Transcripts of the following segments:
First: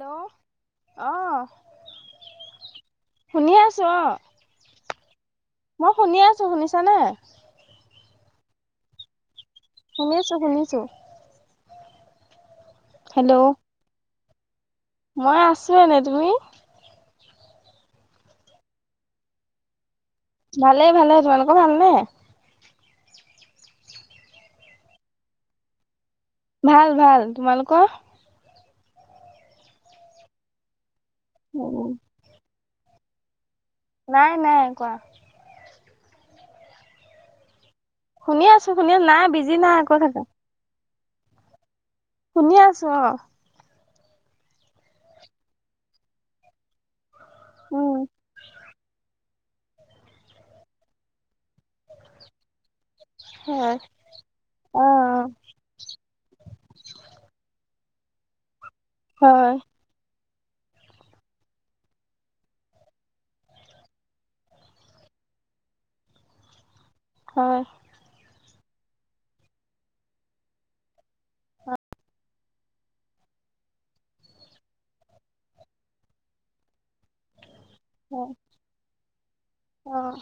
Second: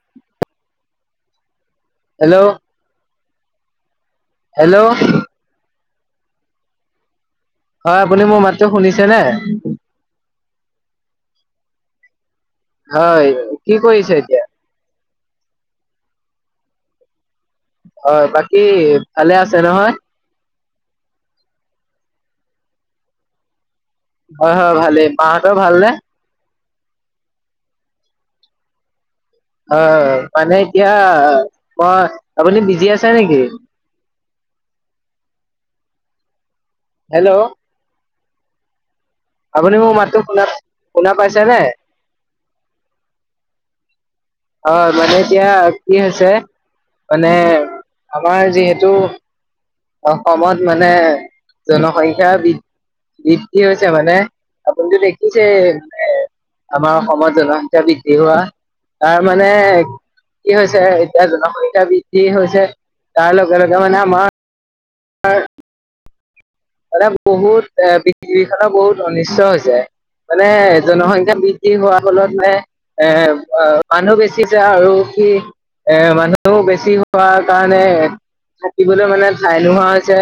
Hello. অহ hello শুনি আছো অ? হেল্ল'। মই শুনি আছো, শুনিছানে? হয়, আপুনি মোৰ মাতটো শুনিছে নে? শুনিছো শুনিছো হয় হেল্ল' কি কৰিছে? এতিয়া? মই আছো এনেই তুমি হয় বাকী ভালে আছে নহয়? ভালে ভালে। তোমালোক ভালনে? হয় হয় ভালেই মাহঁতৰ ভাল নে? ভাল ভাল। তোমালোকৰ? অ মানে এতিয়া উম মই আপুনি বিজি আছে নেকি নাই নাই কোৱা হেল্ল' শুনি আছো শুনি আছো নাই বিজি নাই আপুনি মোৰ আকৌ থাকা মাতটো শুনা শুনা পাইছে নে শুনি আছোঁ অ অ মানে এতিয়া কি হৈছে মানে উম আমাৰ যিহেতু অসমত মানে জনসংখ্যা বৃ- বৃদ্ধি হয় হৈছে মানে অ আপুনিতো দেখিছে এ আমাৰ অসমত জনস- সংখ্যা বৃদ্ধি হোৱা তাৰ মানে হয় কি হৈছে এতিয়া জনসংখ্যা বৃদ্ধি হৈছে তাৰ লগে লগে মানে আমাৰ হয় মানে হয় বহুত পৃথিৱীখনো বহুত অনিষ্ট হৈ যায়। মানে জনসংখ্যা বৃদ্ধি হোৱাৰ ফলত মানে এ মানুহ বেছি যায় আৰু কি এ মানুহ বেছি হোৱা কাৰণে হয় থাকিবলৈ মানে ঠাই নোহোৱা অ হৈছে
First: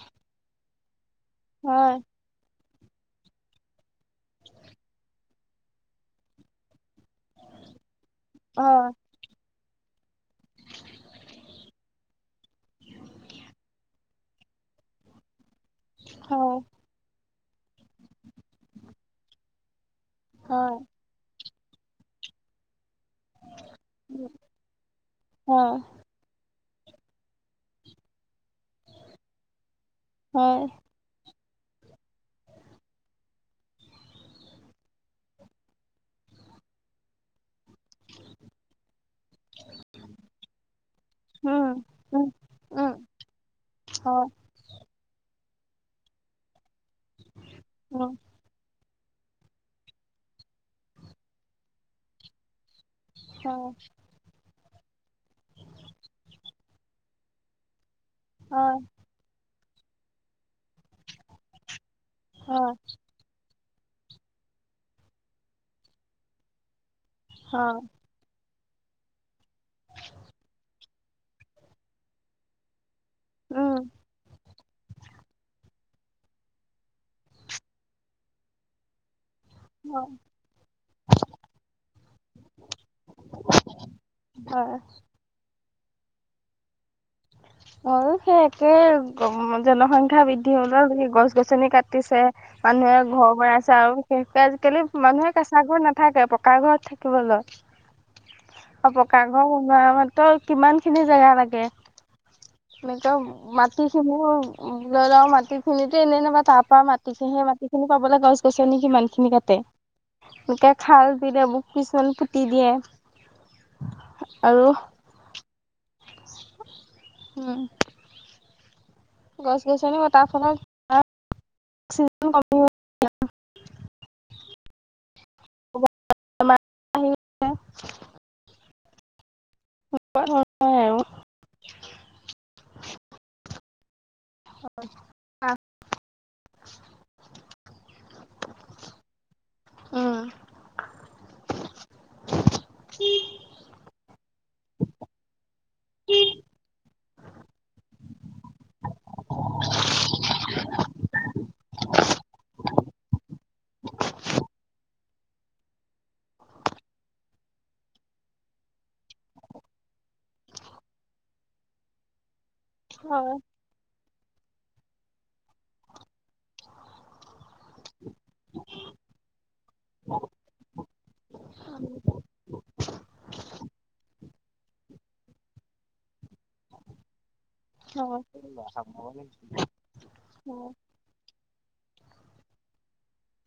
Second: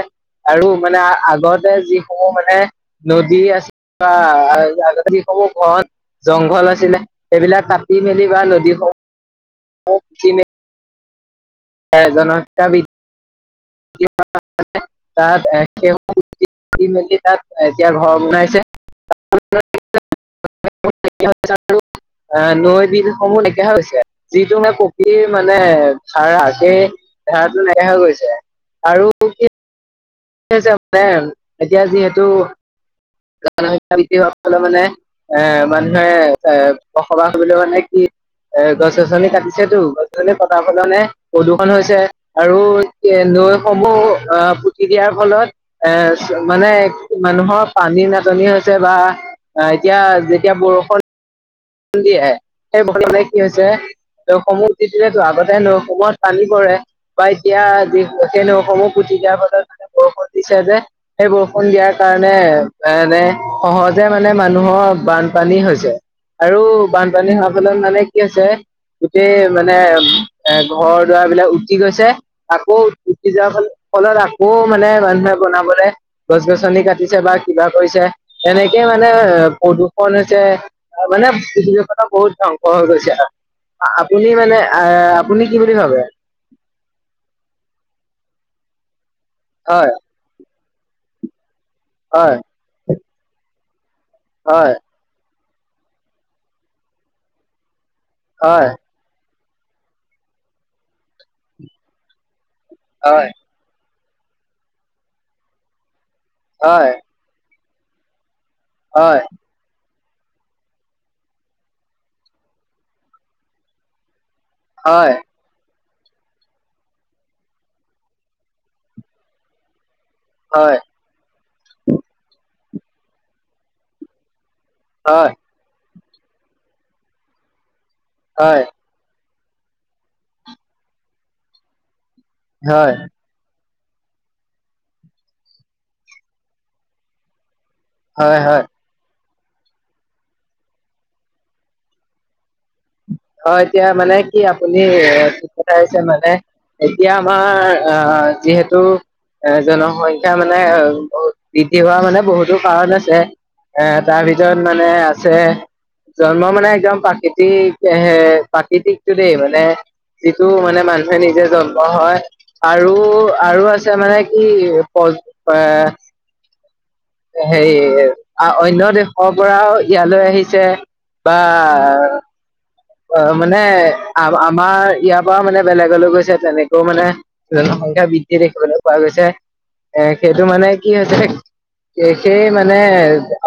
আৰু মানে আগতে হয় যিসমূহ মানে নদী আছিল আগতে যিসমূহ ঘৰত জংঘল আছিলে সেইবিলাক কাটি মেলি বা অ নদীসমূহ জনসংখ্যা বৃদ্ধি [unintelligible] হয় এতিয়া ঘৰ বনাইছে। হয় [unintelligible] ব্ৰিজ সমূহ নাইকীয়া হৈ গৈছে যিটো হে কপিৰ মানে হয় ধাৰা এই ধাৰাটো নেদেখা গৈছে আৰু কি হয় আছে মানে এতিয়া যিহেতু জনসংখ্যা বৃদ্ধি হোৱাৰ ফলত মানে এ মানুহে এ বসবাস কৰিববলৈ মানে ইত এ গছ গছনি কাটিছেতো গছ গছনি কতাৰ কাৰণে উম প্ৰদূষণ হৈছে উম আৰু উম [unintelligible] সমূহ হয় অ'- পুতি দিয়াৰ ফলত এ মানে মানুহৰ পানীৰ উম নাটনি হৈছে বা এতিয়া যেতিয়া বৰষুণ দিয়ে সেই [unintelligible] কি হৈছে হয় সমূহ তেতিয়াতো আগতে নৈসমূহত পানী পৰে, বা এতিয়া যি সেই হয় নৈসমূহ পুতি দিয়াৰ ফলত মানে বৰষুণ দিছে যে, সেই বৰষুণ দিয়াৰ কাৰণে হয় এনে সহজে মানে মানুহৰ বানপানী হৈছে। আৰু বানপানী হোৱাৰ ফলত হয় মানে কি হৈছে গোটেই মানে এ ঘৰ-দুৱাৰবিলাক উটি গৈছে। আকৌ উটি যোৱাৰ ফল- উম ফলত আকৌ মানে মানুহে বনাবলে গছ-গছনি কাটিছে বা কিবা কৰিছে। এনেকেই মানে হয় প্ৰদূষণ হৈছে। মানে পৃথিৱীখনৰ বহুত ধ্বংস হৈ গৈছে। আপুনি মানে অ'- আপুনি কি বুলি ভাবে? অ' সেই একে গ- হয় জনসংখ্যা বৃদ্ধি হ'লে বুলি গছ-গছনি কা টিছে, হয় মানুহে ঘৰ বনাইছে আৰু বিশেষকে হয় আজিকালি মানুহে কেঁচা ঘৰ নাথাকে, পকা ঘৰত থাকিব লয়। হয় অ' পকা [unintelligible] তো কিমানখিনি জেগা লাগে। আমিতো হয় মাটিখিনিও লৈ লওঁ। মাটিখিনিত তেনে এনেবা তাৰ পৰা হয় মাটিকে সেই মাটিখিনি পাবলৈ গছ-গছনি হয় কিমানখিনি কাটে। এনেকে খাল দিলে মোক পিছল পুতি দিয়ে। আৰু হয় হম। গছ-গছনি কটাৰ ফলত হয় অক্সিজেন কমি হয়। [inaudible] হয়। [unintelligible] [inaudible] হয়। হয়। [unintelligible] হয় - হয়। হয়, হয়, এতিয়া মানে কি অ' আপুনি যি কথা কৈছে মানে এতিয়া আমাৰ অ'- যিহেতু এ জনসংখ্যা মানে অ'- বহুত বৃদ্ধি হোৱা মানে বহুতো কাৰণ আছে। এ তাৰ ভিতৰত মানে আছে জন্ম মানে একদম প্ৰাকৃতিক হে প্ৰাকৃতিকটো দেই। মানে যিটো মানে মানুহে নিজে জন্ম হয় আৰু - আৰু আছে মানে কি প- অ' হেৰি অ'- অন্য দেশৰ পৰাও ইয়ালৈ আহিছে। বা অ' মানে আম- আমাৰ ইয়াৰ পৰাও মানে বেলেগলৈ গৈছে তেনেকেও মানে জনসংখ্যা হয়, হয়, হয়, বৃদ্ধি দেখিবলৈ পোৱা গৈছে। এ সেইটো মানে কি হৈছে সেই মানে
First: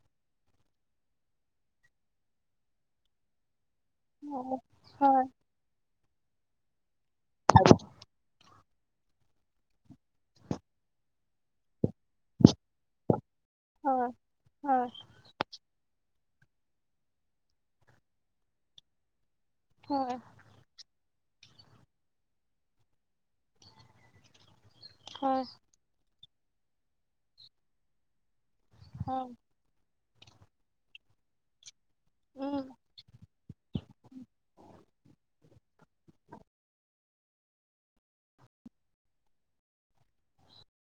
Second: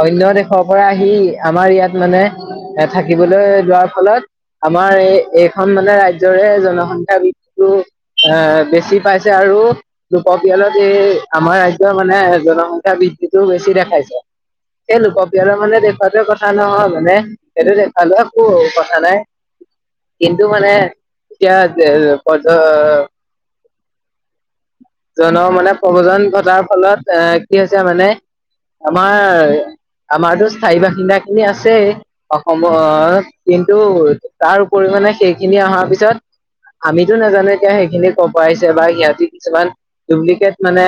অন্য দেশৰ পৰা আহি আমাৰ ইয়াত মানে থাকিবলৈ লোৱাৰ ফলত উম, আমাৰ এই- এইখন মানে ৰাজ্যৰে জনসংখ্যা বৃদ্ধিটো অ'- বেছি পাইছে আৰু লোকপিয়লত এই আমাৰ ৰাজ্যৰ মানে জনসংখ্যা বৃদ্ধি টো বেছি দেখাইছে। সেই লোক পিয়লৰ মানে দেখুৱাতে কথা নহয় মানে সেইটো। সেইটো দেখালেও একো কথা নাই। কিন্তু মানে এতিয়া প [unintelligible] জন মানে প্ৰৱজন ঘটাৰ ফলত এ কি হৈছে মানে আমাৰ আমাৰতো স্থায়ী বাসিন্দাখিনি আছেই অসমত, কিন্তু তাৰ পৰিমাণে সেইখিনি অহাৰ পিছত আমিতো নাজানো এতিয়া সেইখিনি ক পৰা আইছে বা সিহঁতি কিছুমান ডুপ্লিকেট মানে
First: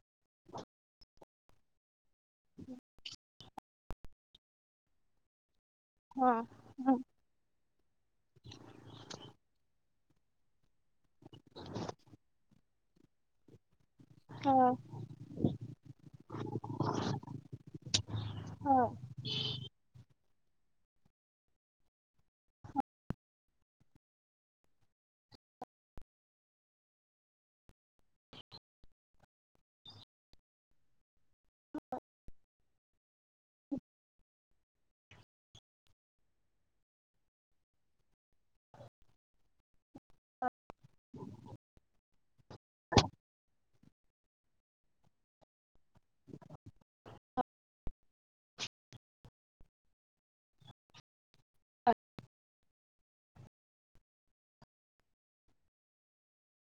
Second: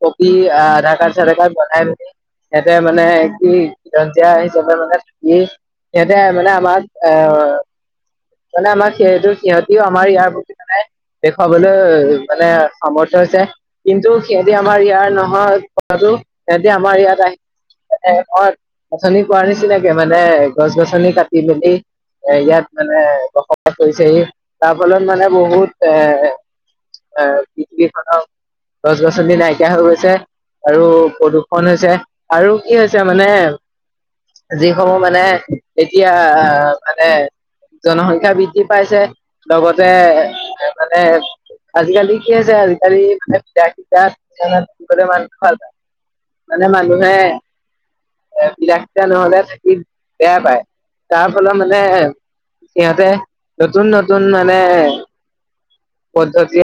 কপি আধাৰ কাৰ্ড চাদাৰ কাৰ্ড বনায় মে সিহঁতে মানে কি খিঞ্জিয়ীয়া হিচাপে মানে থাকি সিহঁতে হয়, মানে আমাৰ হয়, আহ মানে আমাৰ সিটো সিহঁত ইও আমাৰ ইয়াৰ প্ৰতি মানে দেখুৱাবলৈ মানে সামৰ্থ হৈছে। কিন্তু সিহঁতি হয়, আমাৰ ইয়াৰ নহয়টো। সিহঁতি আমাৰ ইয়াত আহ অ হয়। অথনি কোৱাৰ নিচিনাকে মানে গছ গছনি কাটি মেলি এ ইয়াত মানে বসবাস কৰিছেহি। তাৰ ফলত মানে বহুত এ আহ পৃথিৱীখনৰ গছ-গছনি নাইকিয়া হৈ গৈছে। আৰু প্ৰদূষণ হৈছে আৰু কি হৈছে মানে যিসমূহ মানে এতিয়া আহ মানে জনসংখ্যা বৃদ্ধি পাইছে। লগতে মানে আজিকালি কি আ হৈছে আজিকালি [unintelligible] মানে মানুহে বিলাসিতা নহলে থাকি বেয়া পায়। তাৰ ফলত মানে ইহঁতে নতুন-নতুন মানে পদ্ধতি